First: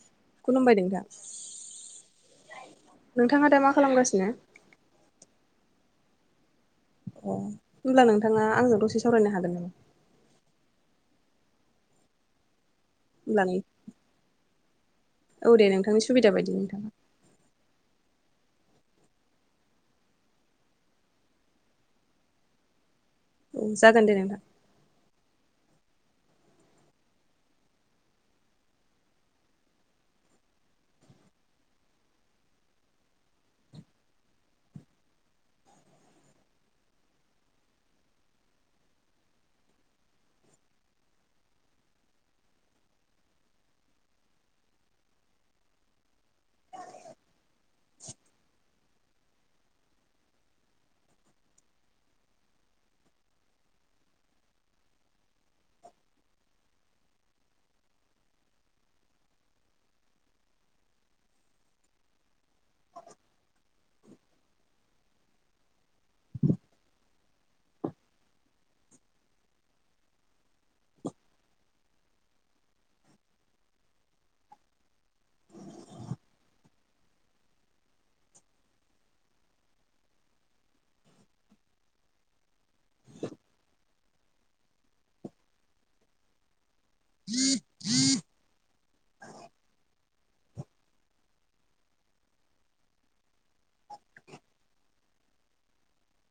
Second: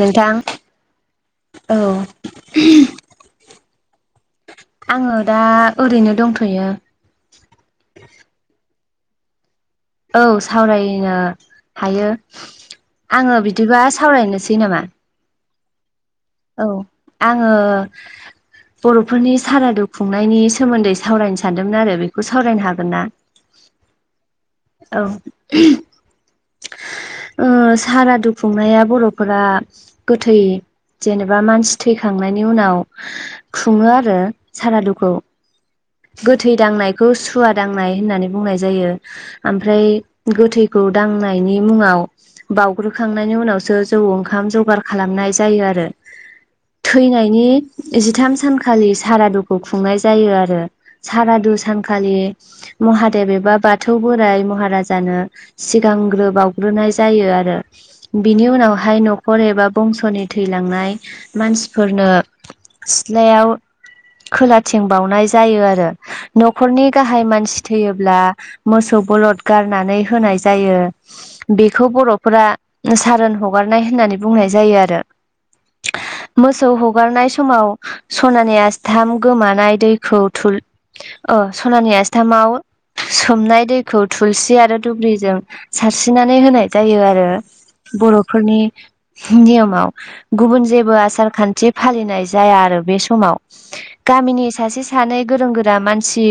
नोंथां खुलुमबाय नोंथां औ नोंथाङा दा मा खालामगासिनो आङो दा ओरैनो दंथ'यो अ होमब्ला नोंथाङा आंजों दसे सावरायनो हागोन नामा औ सावरायनो हायो आङो होमब्लालाय बिदिबा सावरायनोसै नामा औ दे नोंथांनिसि औ आङो बर'फोरनि सारादु खुंनायनि सोमोन्दै सावरायनो सानदोंमोन आरो बेखौ सावरायनो हागोन ना औ जागोन दे नोंथां औ ओ सारादु खुंनाया बर'फोरा गोथै जेनेबा मानसि थैखांनायनि उनाव खुङो आरो सारादुखौ गोथै दांनायखौ सुवा दांनाय होननानै बुंनाय जायो ओमफ्राय गोथैखौ दांनायनि मुङाव बाउग्रोखांनायनि उनावसो जौ ओंखाम जगार खालामनाय जायो आरो थैनायनि जिथाम सानखालि सारादुखौ खुंनाय जायो आरो सारादु सानखालि महादेब एबा बाथौ बोराइ महाराजानो सिगांग्रोबावग्रोनाय जायो आरो बिनि उनावहाय न'खर एबा बंस'नि थैलांनाय मानसिफोरनो सिथ्लायाव खोलाथिं बावनाय जायो आरो न'खरनि गाहाय मानसि थैयोब्ला मोसौ बलद गारनानै होनाय जायो बेखौ बर'फोरा सारोन हगारनाय होननानै बुंनाय जायो आरो [inaudible] मोसौ हगारनाय समाव सनानि आस्थाम गोमानाय दैखौ थु अ सनानि आस्थामाव सोमनाय दैखौ थुलसि आरो दुब्रिजों सारस्रिनानै होनाय जायो आरो बर'फोरनि नियमाव गुबुन जेबो आसार खान्थि फालिनाय जाया आरो बे समाव गामिनि सासे सानै गोरों गोरा मानसि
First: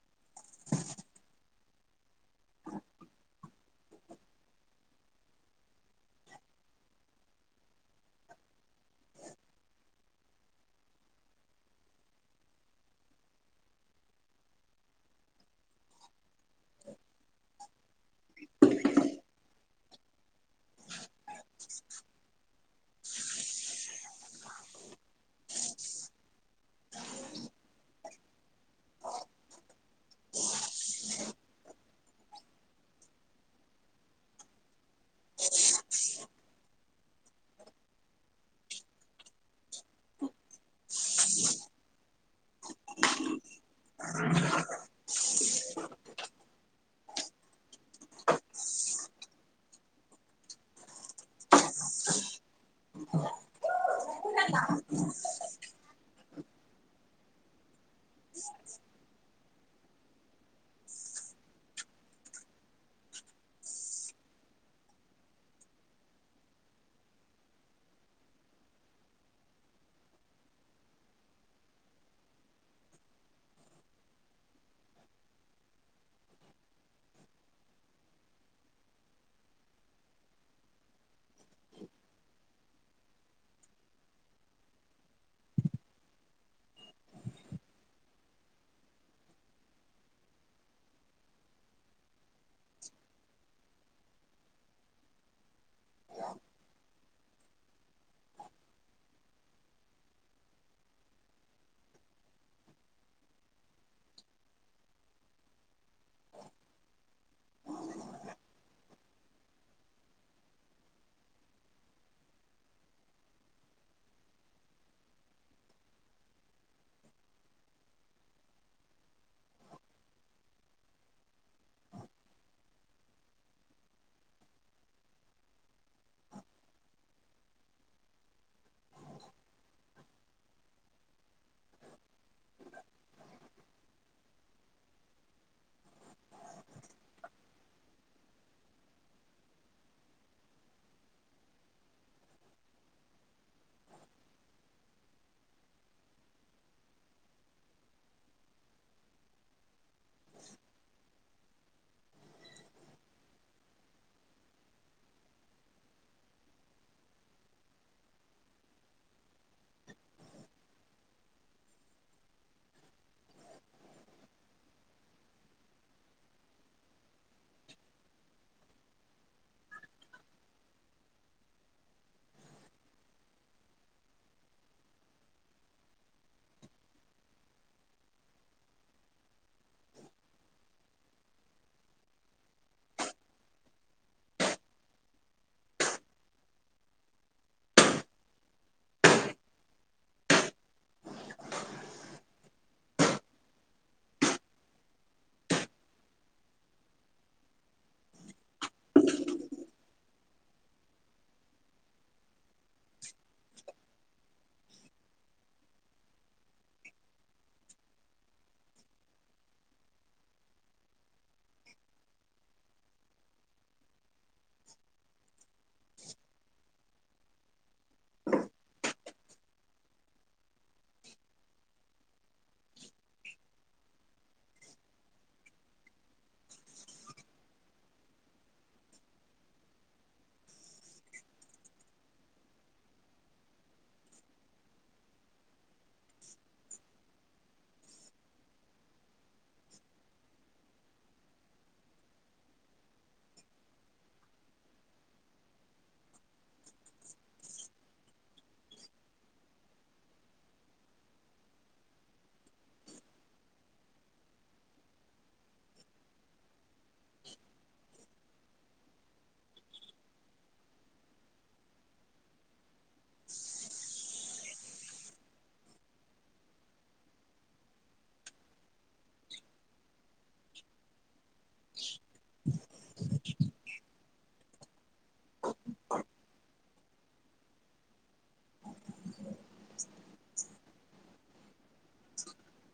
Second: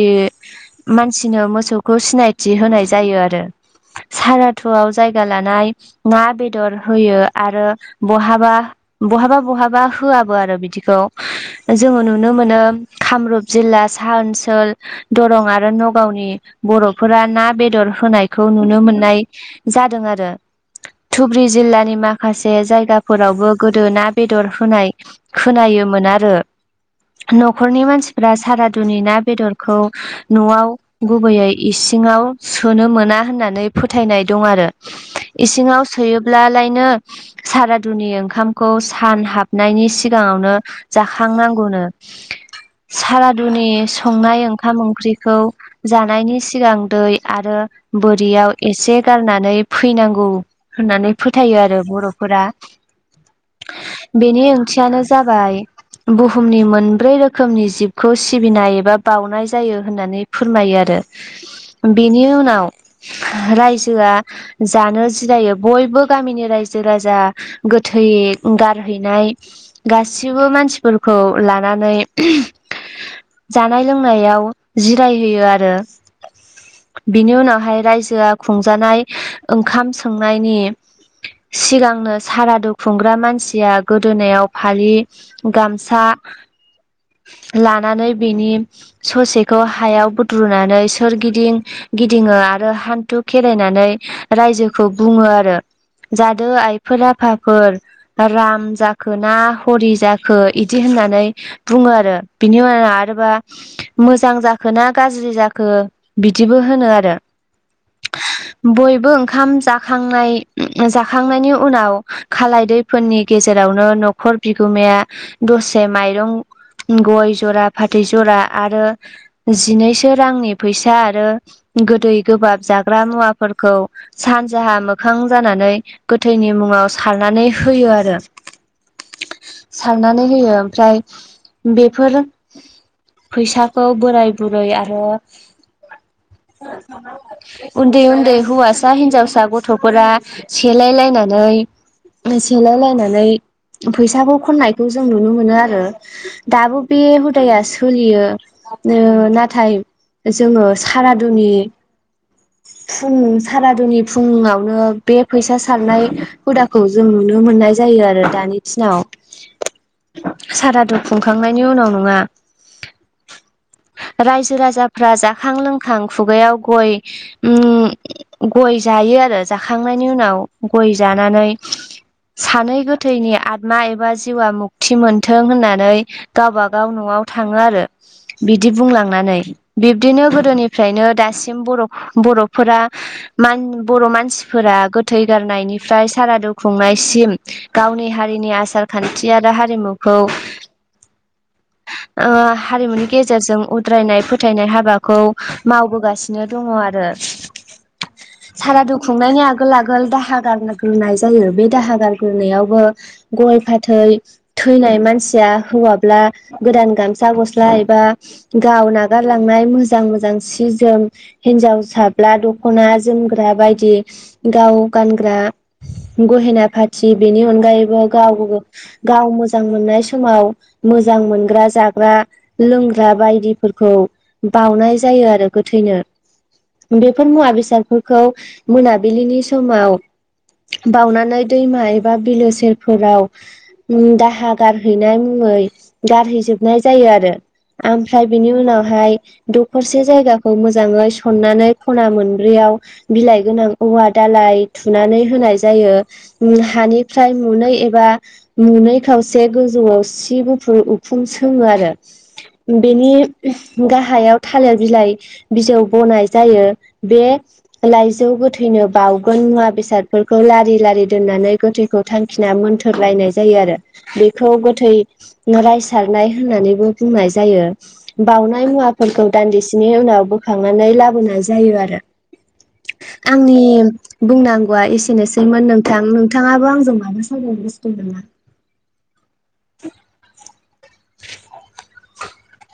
मानसिनो मोसौ खौ सिनायथि होनाय जायो आरो सारादुआव जायगा लानाय ना बेदर होयो आरो बहाबा बहाबा बहाबा होआबो आरो बिदिखौ जोङो नुनो मोनो कामरुप जिल्ला साहा ओनसोल दरं आरो न'गावनि बर'फोरा ना बेदर होनायखौ नुनो मोननाय जादों आरो। धुबुर्रि जिल्लानि माखासे जायगाफोरावबो गोदो ना बेदर होनाय खोनायोमोन आरो न'खरनि मानसि ब सारादुनि ना बेदरखौ न'आव गुबैयै इसिङाव सोनो मोना होननानै फोथायनाय दं आरो इसिङाव सोयोब्लालायनो सारादुनि ओंखामखौ सान हाबनायनि सिगाङावनो जाखांनांगौनो सारादुनि संनाय ओंखाम ओंख्रिखौ जानायनि सिगां दै आरो बोरियाव एसे गारनानै फैनांगौ। होननानै फोथायो आरो बर'फोरा औ। बेनि ओंथियानो जाबाय बुहुमनि मोनब्रै रोखोमनि जिबखौ सिबिनाय एबा बानाय जायो होननानै फोरमायो आरो बेनि उनाव रायजोआ जानो जिरायो बयबो गामिनि रायजो राजा गोथै गारहैनाय गासिबो मानसिफोरखौ लानानै जानाय लोंनायाव जिरायहोयो आरो। बिनि उनावहाय रायजोआ खुंजानाय ओंखाम सोंनायनि सिगांनो सारादु खुंग्रा मानसिया गोदोनायाव फालि गामसा लानानै बिनि ससेखौ हायाव बुद्रुनानै सोर गिदिं गिदिङो आरो हान्थु खेरायनानै रायजोखौ बुङो आरो जादो आइफोर आफाफोर राम जाखो ना हरि जाखो इदि होननानै बुङो आरो बिनि उनाव आरोबा मोजां जाखो ना गाज्रि जाखो बिदिबो होनो आरो बयबो ओंखाम जा जां जाखांनायनि उनाव खालाय दैफोरनि गेजेरावनो न'खर बिगोमाया दसे माइरं गय जरा फाथै जरा आरो जिनैसो रांनि फैसा आरो गोदै गोबाब जाग्रा मुवाफोरखौ सानजाहा मोखां जानानै गोथैनि मुङाव सारनानै होयो आरो। आ। सारनानै होयो ओमफ्राय बेफोर फैसाखौ बोराय बुरै आरो औ। उन्दै उन्दै हौवासा हिनजावसा गथ'फोरा सेलाय लायनानै सेलायलायनानै फैसाखौ खननायखौ जों नुनो मोनो आरो। दाबो बे हुदाया सोलियो नाथाय जोङो सारादुनि [inaudible] फुं सारादुनि फुुङावनो बे फैसा सारनाय हुदाखौ जों नुनो मोननाय जायो आरो दानि दिनाव [inaudible] सारादु खुंखांनायनि उनाव नङा रायजो राजाफोरा फ्रा जाखां लोंखां खुगायाव गय गय जायो आरो जाखांनायनि उनाव गय जानानै सानै गोथैनि आतमा एबा जिउआ मुक्ति मोनथों होननानै गावबागाव न'आव थाङो आरो बिदि बुंलांनानै बिब्दिनो गोदोनिफ्रायनो दासिम बर' बर'फोरा मान बर' मानसिफोरा गोथै गारनायनिफ्राय साराादु खुंनायसिम गावनि हारिनि आसार खान्थि आरो हारिमु हारिमुनि गेजेरजों उद्रायनाय फोथायनाय हाबाखौ मावबोगासिनो दङ आरो साराादुखुंनायनि आगोल आगोल दाहा गारग्रोनाय जायो बे दाहा गारग्रोनायाव गय फाथै थैनाय मानसिया हौवाब्ला गोदान गामसा गस्ला एबा गावना गारलांनाय मोजां मोजां सि जोम हिनजाव साब्ला दख'ना जोमग्रा बायदि गाव गानग्रा गहेना फ से बेनि अनगायैबो गाव गाव मोजां मोननाय समाव मोजां मोनग्रा जाग्रा लोंग्रा बायदिफोरखौ खौ बाउनाय जायो आरो गोथैनो बेफोर मुवा बेसादफोरखौ मोनाबिलिनि समाव बानानै दैमा एबा बिलो सेरफोराव दाहा गारहैनाय मुङै गारहैजोबनाय जायो आरो ओमफ्राय बेनि उनावहाय दखरसे जायगाखौ मोजाङै सननानै खना मोनब्रैयाव बिलाइ गोनां औवा दालाय थुनानै होनाय जायो हानिफ्राय मुनै एबा नुनै खावसे गोजौआव सि गुफुर उखुं सोङो आरो बेनि गाहायाव थालिर बिलाइ बिजौ बनाय जायो। बे लाइजौ गोथां थैनो बावउगोन मुवा बेसादफोरखौ लारि लारि दोननानै गोथैखौ थांखिना मोनथोर सलायनाय जायो आरो बे खौ गोथै रायसारनाय होननानैबो बुंनाय जायो बावनाय मुवा फोरखौ दान्दिसेनि उनाव बोखांनानै लाबोनाय जायो आरो आंनि बुंनांगौआ एसेनोसैमोन नोंथां नोंथाङाबो आंजों मानो सावरायनो गोसो दं नामा?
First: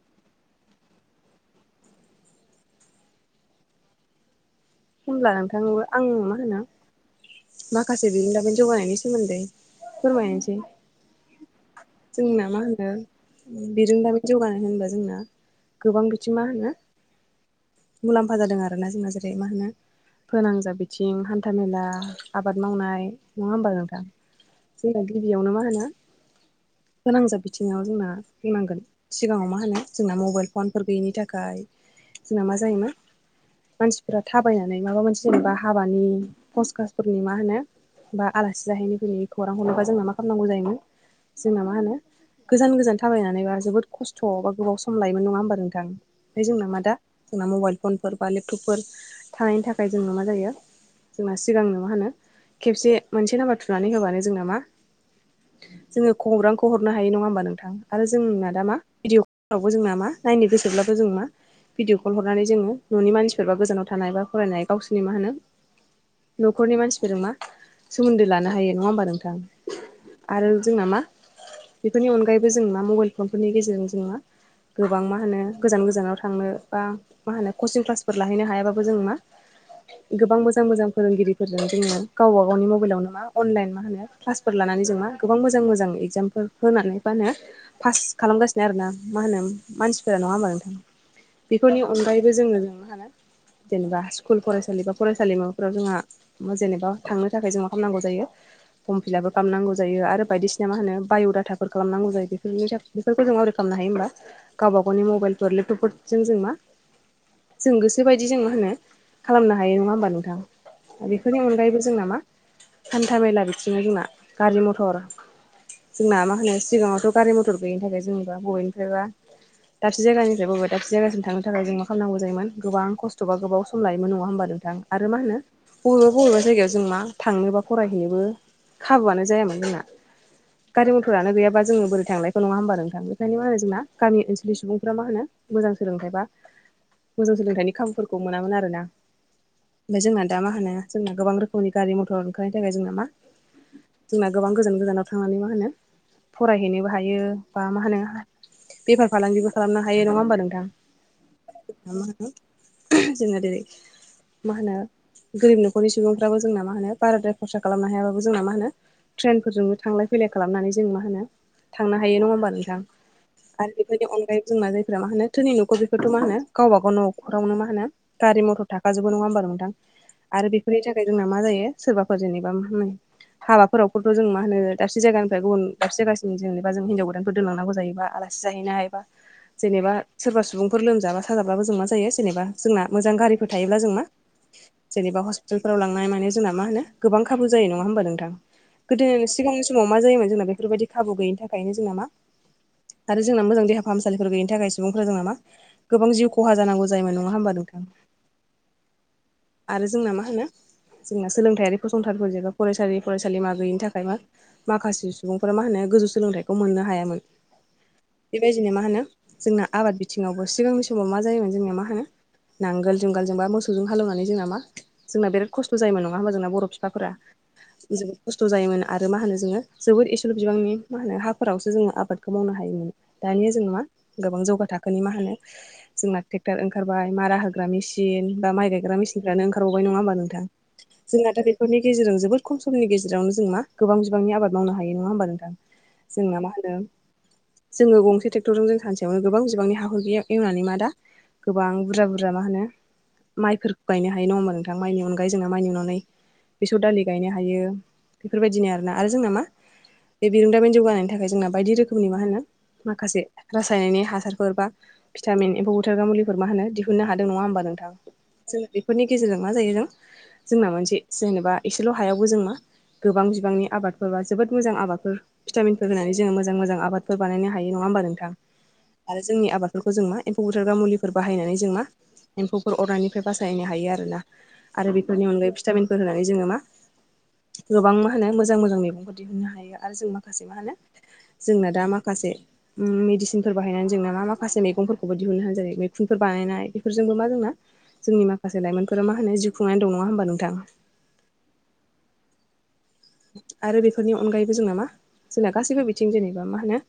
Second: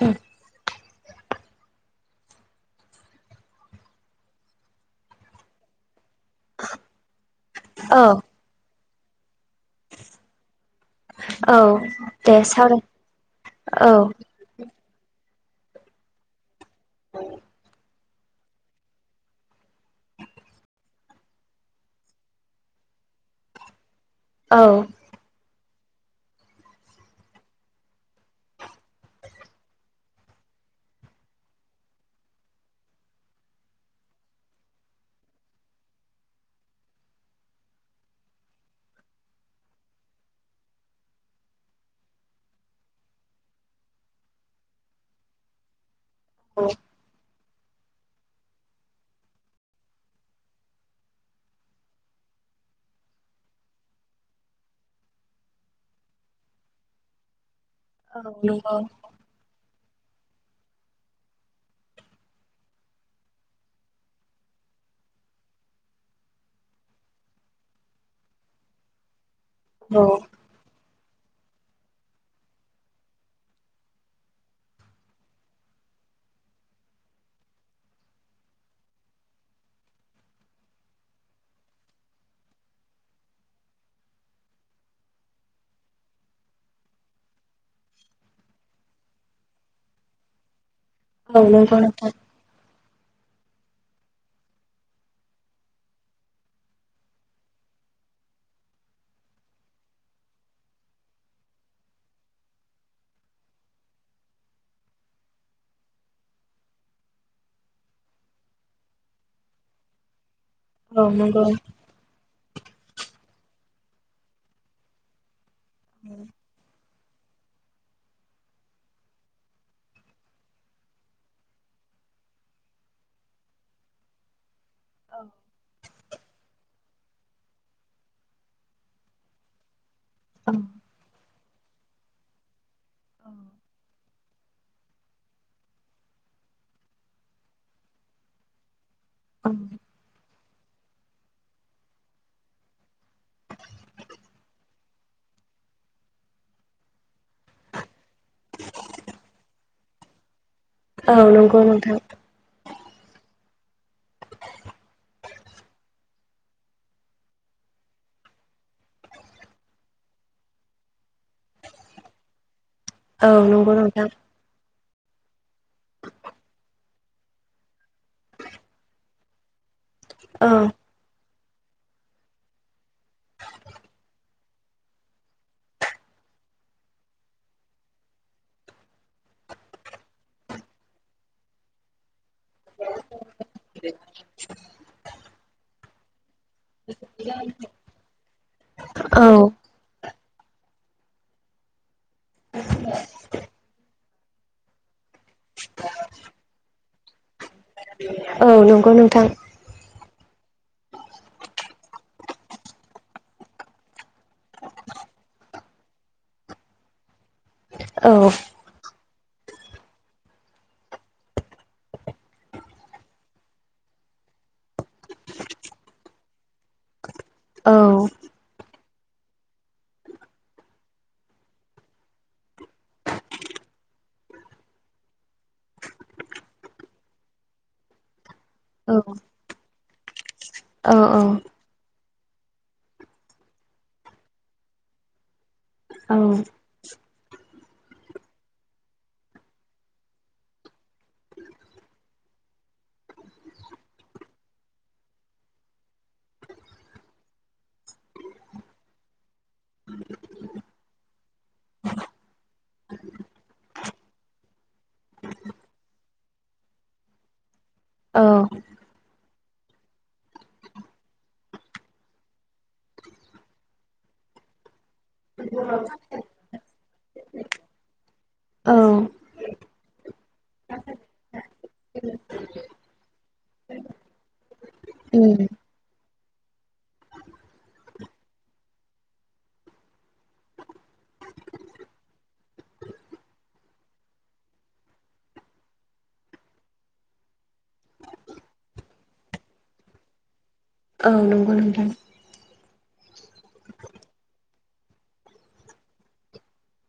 औ होमब्ला नोंथांबो आं मा होनो माखासे बिनि बागै जौगानायनि सोमोन्दै फोरमायनोसेै जोंना मा होनो औ बिरोंदामि जौगानाय होनबा जोंना गोबां बिथि मा होनो औ मुलाम्फा जादों आरो ना जोंना जेरै मा होनो फोनांजाब बिथिं हान्था मेला आबाद मावनाय नङा होमबा नोंथां औ दा गिबियावनो मा होनो गोनांजाब बिथिङाव जोंना बुंनांगोन सिगाङाव मा होनो जोंना मबाइल फनफोर गैयिनि थाखाय जोंना मा जायोमोन मानसिफोरा थाबायनानै माबा मोनसे जेनेबा हाबानि खसकासफोरनि मा होनो बा आलासि जाहैनो फैै खौरां हरनोबा जोंबना मा खालामनांगौ जायोमोन जोंना मा होनो गोजान गोजान थाबायनानैबा जोबोद खस्थ' बा गोबाव सम लायोमोन नङा होमबा नोंथां ओमफ्राय जोंना मा दा जोंना मबाइल फनफोर बा लेपटपफोर थानायनि थाखाय जोंनो मा जायो जोंना सिगांनो मा होनो खेबसे मोनसे नाम्बार थुनानै होबानो जोंना मा जोङो खौरांखौ हरनो हायो नङा होमबा नोंथां आरो जोंना दा मा भिडिअ फोरावबो जोंना मा नायनो गोसोब्लाबो जों मा भिडिय' कल हरनानै जोङो न'नि मानसिफोरबा गोजानाव थानाय बा फरायनाय गावसोरनि मा होनो न'खरनि मानसिफोर मा सोमोन्दो लानो हायो नङा होमबा नोंथां औ आरो जोंना मा बेफोरनि अनगायैबो जोंनाा मबाइल फनफोरनि गेजेरजों जोंना गोबां मा होनो गोजान गोजानाव थांनो बा मा होनो कचिं क्लासफोर लाहैनो हायाबाबो जों मा गोबां मोजां मोजां फोरोंगिरिफोरजोंनो जोङो गावबा गावनि मबाइलावनो मा अनलाइन मा होनो क्लासफोर लानानै जों मा गोबां मोजां मोजां इगजामफोर होनानै फानो पास खालामगासिनो आरोना मा होनो मानसिफोरा नङा होमबा नोंथां औ नंगौ बेफोरनि नोंथां अनगायैबो जोङो जोंनो हला जेनेबा स्कुल फरायसालि बा फरायसालिमाफोराव जोंहा जेनेबा थांनो थाखाय जों खालामनांगौ जायो फर्म फिलापबो खालामनांगौ जायो आरो बायदिसिना मा होनो बाय'डाटाफोर खालामनांगौ जायो बेफोरनि थाखाय बेफोरखौ जों मावरि खालामनो हायो होमबा गावबा गावनि मबाइलफोर लेपटपफोरजों जों मा जों गोसोोबायदि जों मा होनो खालामनो हायो नङा होमबा नोंथां बेफोरनि औ अनगायैबो जोंना मा हान्था मेला बिथिङनो जोंना गारि मथर जोंना मा होनो सिगाङावथ' गारि मथर गैयिनि थाखाय जेनेबा बबेनिफ्रायबा दाबसे जायगानिफ्राय बबबो दाबसे जायासिम थांनो थाखाय जों मा खालामनांगौ जोयोमोन गोबां खस्थ' बा गोबाव सम लायो नङा होमबा नोंथां आरो मा होनो बबेबा बबेबा जायगायाव जों मा थांनोबा फरायहैनोबो खाबुआनो जायामोन जोंना गारि मथरानो गैयाबा जोंङो बोरै थांलाय नङा हबा नोंथां बेखायनो मा होनो जोंना गामि ओनसोलनि सुबुंफ्रा मा होनो मोजां सोलोंथाइ बा मोजां सोलोंथाइनि खाबुफोरखौ मोनामोन आरो ना [unintelligible] ओमफ्राय जोंना द मा होनो जोंना गोबां रोखोमनि गारि मथर ओंखारनायनि थाखाय जोंना मा जोंना गोबां गोजान गोजानाव थांनानै मा होनो फरायहैनोबो हायो बा मा होनो बेफार फालांगिबो खालामनो हायो नङा होमबा नोंथां औ नंगौ नोंथां जोना जेरै मा होनो गोरिब न'खरनि सुबुंफ्राबो जोंना मा होनो बाराद्राय खरसा खालामनो हायाबाबो जोंना मा होनो ट्रेनफोरजोंबो थांलाय फैलाय खालामनानै जों मा होनो थांनो हायो नङा होमबा नोंथां औ नंगौ आरो नोंथां बेफोरनि अनगायैबो जोंना जायफोरा्रा मा होनो धोनि न'खौ बेखौथ' मा होनो गावबा गाव नखरावनो मा होनो गारि मथर थाखाजोबो नङा होमबा नोंथां औ आरो बेफोरनि थाखाय जोंना मा जायो सोरबाफोर जेनेबा मा होनो हाबाफोराव खौथ' जों मा होनो दाबसे जायगानिफ्राय गुबुनाबसे जायगसिम जेनेबा जों हिनजाव गोदानफोर दोनलनांगौ जायोबा आलासि जाहैनाय बा जेनेबा सोरबा सुबुंफोर लोमजाबा साजाब्लाो जों मा जायो जेनेबा जोंना मोजां गारिफोर थायोब्ला जों मा जेनेबा हस्पिटालफोराव लांनाय माने जोंना मा होनो गोबां खाबु जायो नङा होमबा नोंथां गोदोनि औ सिगांङाव बे समाव मा जायोमोन जोंना बेफोरबायदि खाबु गोयैनि थाखायनो जोंना मा [unintelligible] आरो जोंना मोजां देहा फाहामसालिफोर गैयनि थाखाय सुबुंफोरा जोंना मा गोबां जिउ खहा जानांगौ जायोमोन नङा होमबा नोंथां औ नंगौ नोंथां आरो जोंना मा होनो जोंना सोलोंथायाइयारि फसंथानफोर जेबा फरायसालि फरायसालि मा गैयिनि थाखाय मा माखासे सुबुंफोरा मा होनो गोजौ सोलोंथाइखौ मोननो हायामोन औ दिनै मा होनो जोंना आबाद बिथिङावबो सिगांनि समाव मा जायोमोन जोंनिया मा होनो नांगोल जुंगालजों बा मोसौजों हालौनानै जोंना मा जोंना बेराद खस्थ' जायोमोन नङा होमा जोंना बर' फिफाफोरा औ जों खस्थ' जायोमोन आरो मा होनोङो जोबोद इसेल' बिबांनि मा होनो हाफोरावसो जोङो आबादखौ मावनो हायोमोन दानिया जों मा गोबां जौगा थाखोनि मा होनो जोंना ट्रेक्टार ओंखारबाय मारा होग्रा मेसिन बा माइ गायग्रा औ मिसिनफ्रानो ओंखारबावबाय नङा होमबा नोंथां औ जोंना थ' बे बेफोरनि गेजेरजों जोबोद खम समनि गेजेरावनो जों मा गोबां बिबांनि आबाद मावनो हायो नङा होमबा नोंथां औ जोंना मा होनो जोङो गंसे ट्रेक्टरजों जों सानसेयावनो गोबां बिबांनि हार गैया एवनानै मा दा गोबां बुरजा बुरजा मा होनो माइफोरखौ गायनो हायो नङा होमबा नोंथां माइनि अनगायै जोंना माइनि अननानै बेसर दालि गायनो हायो बेफोरबायदिनो आरोना आरो जोंना मा बे बिरोंदामिन जौगानायनि थाखाय जोंना बायदि रोखोमनि मा होनो माखासे रासायनारि हासारफोर बा भिटामिन एम्फौ बुथारग्रा मुलिफोर मा होनो दिहुननो हादों नङा होमबा नोंथां औ जों बेफोरनि गेजेरजों मा जायो जों जोंना मोनसे जेनेबा एसेल' हायावबो जों मा गोबां बिबांनि आबादफोरबा जोबोद मोजां आबादफोर भिटामिनफोर होनानै जोङो मोजांङै मोजां आबादफोर बानायनो हायो नङा होमबा नोंथां औ आरो जोंनि आबादफोरखौ जों मा एम्फौ बुथारग्रा मुलिफोर बाहायनानै जों मा एम्फौ बे अरनिफ्राय बासायनो हायो आरोना आरो बेफोरनि अनगायै भिटामिनफोर होनानै जोङो मा गोबां मा होनो मोजां मोजां मैगंफोर दिहुननो हायो आरो जों माखासे मा होनो जोंना दा माखासे मेदिसिनफोर बाहायनानै जोंना मा माखासे मैगंफोरखौबो दिहुननो होनानो जायो मैखुनफोर बानायनाय बेफोरजोंबो मा जोंना जोंनि माखासे लाइमोनफोरा मा होनो जिउ खुंनानै दं नङा होमबा नोंथां औ नंगौ नोंथां [inaudible] आरो बेफोरनि अनगायैबो जोंना मा जोंना गासैबो बिथिं जेनेबा मा होनो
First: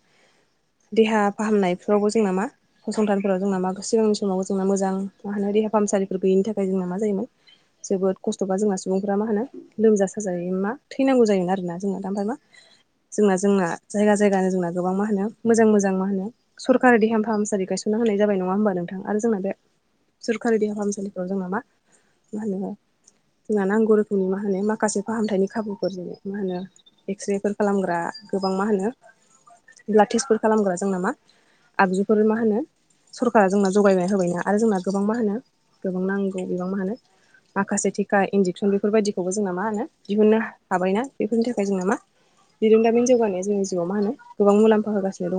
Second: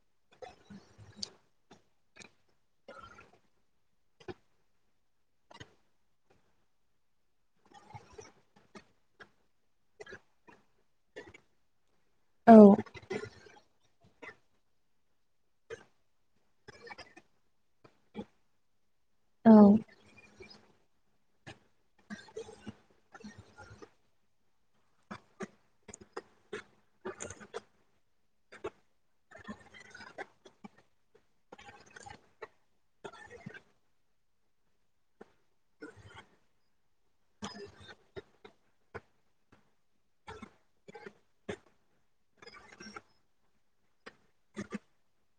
देहा फाहामनायफ्रावबो जोंना मा फसंथानफोराव जोंना मा सिगांनि समावबो जोंना मोजां मा होनो देहा फाहामसालिफोर गैयिनि थाखाय जोंना मा जायोमोन जोबोद खस्थ'बा जोंना सुबुंफोरा मा होनो लोमजा साजायाव मा थैनांगौ जायोन आरोना जोंना दा ओमफ्राय मा औ जोंना जोंना जायगा जायगानो जोंना गोबां मा होनो मोजां मोजां मा होनो सरकारि देहा फाहामसालि गायसनना होनाय जाबाय नङा होमबा नोंथां आरो जोंना बे औ खारि देहा फाहामसालिफ्राव जोंना मा मा होनो जोंहा नांगौ रोखोमनि मा होनो माखासे फाहामथायनि खाबुफोर जों मा होनो एक्सरेफोर खालामग्रा गोबां मा होनो ब्लाड टेस्टफोर खालामग्रा जोंना मा आगजुफोर मा होनो सरकारा जोंना जगायना होबायना आरो जोंना गोबां मा होनो गोबां नांगौ बिबां मानो माखासे टिका इन्जेकसन बेफोरबायदिखौबो जोंना मा होनो दिहुननो हाबायना बेफोरनि थाखाय जोंना मा बिरोंदामिन जौगानाया जोंनि जिउआव मा होनो गोबां मुलामफा होगासिनो दं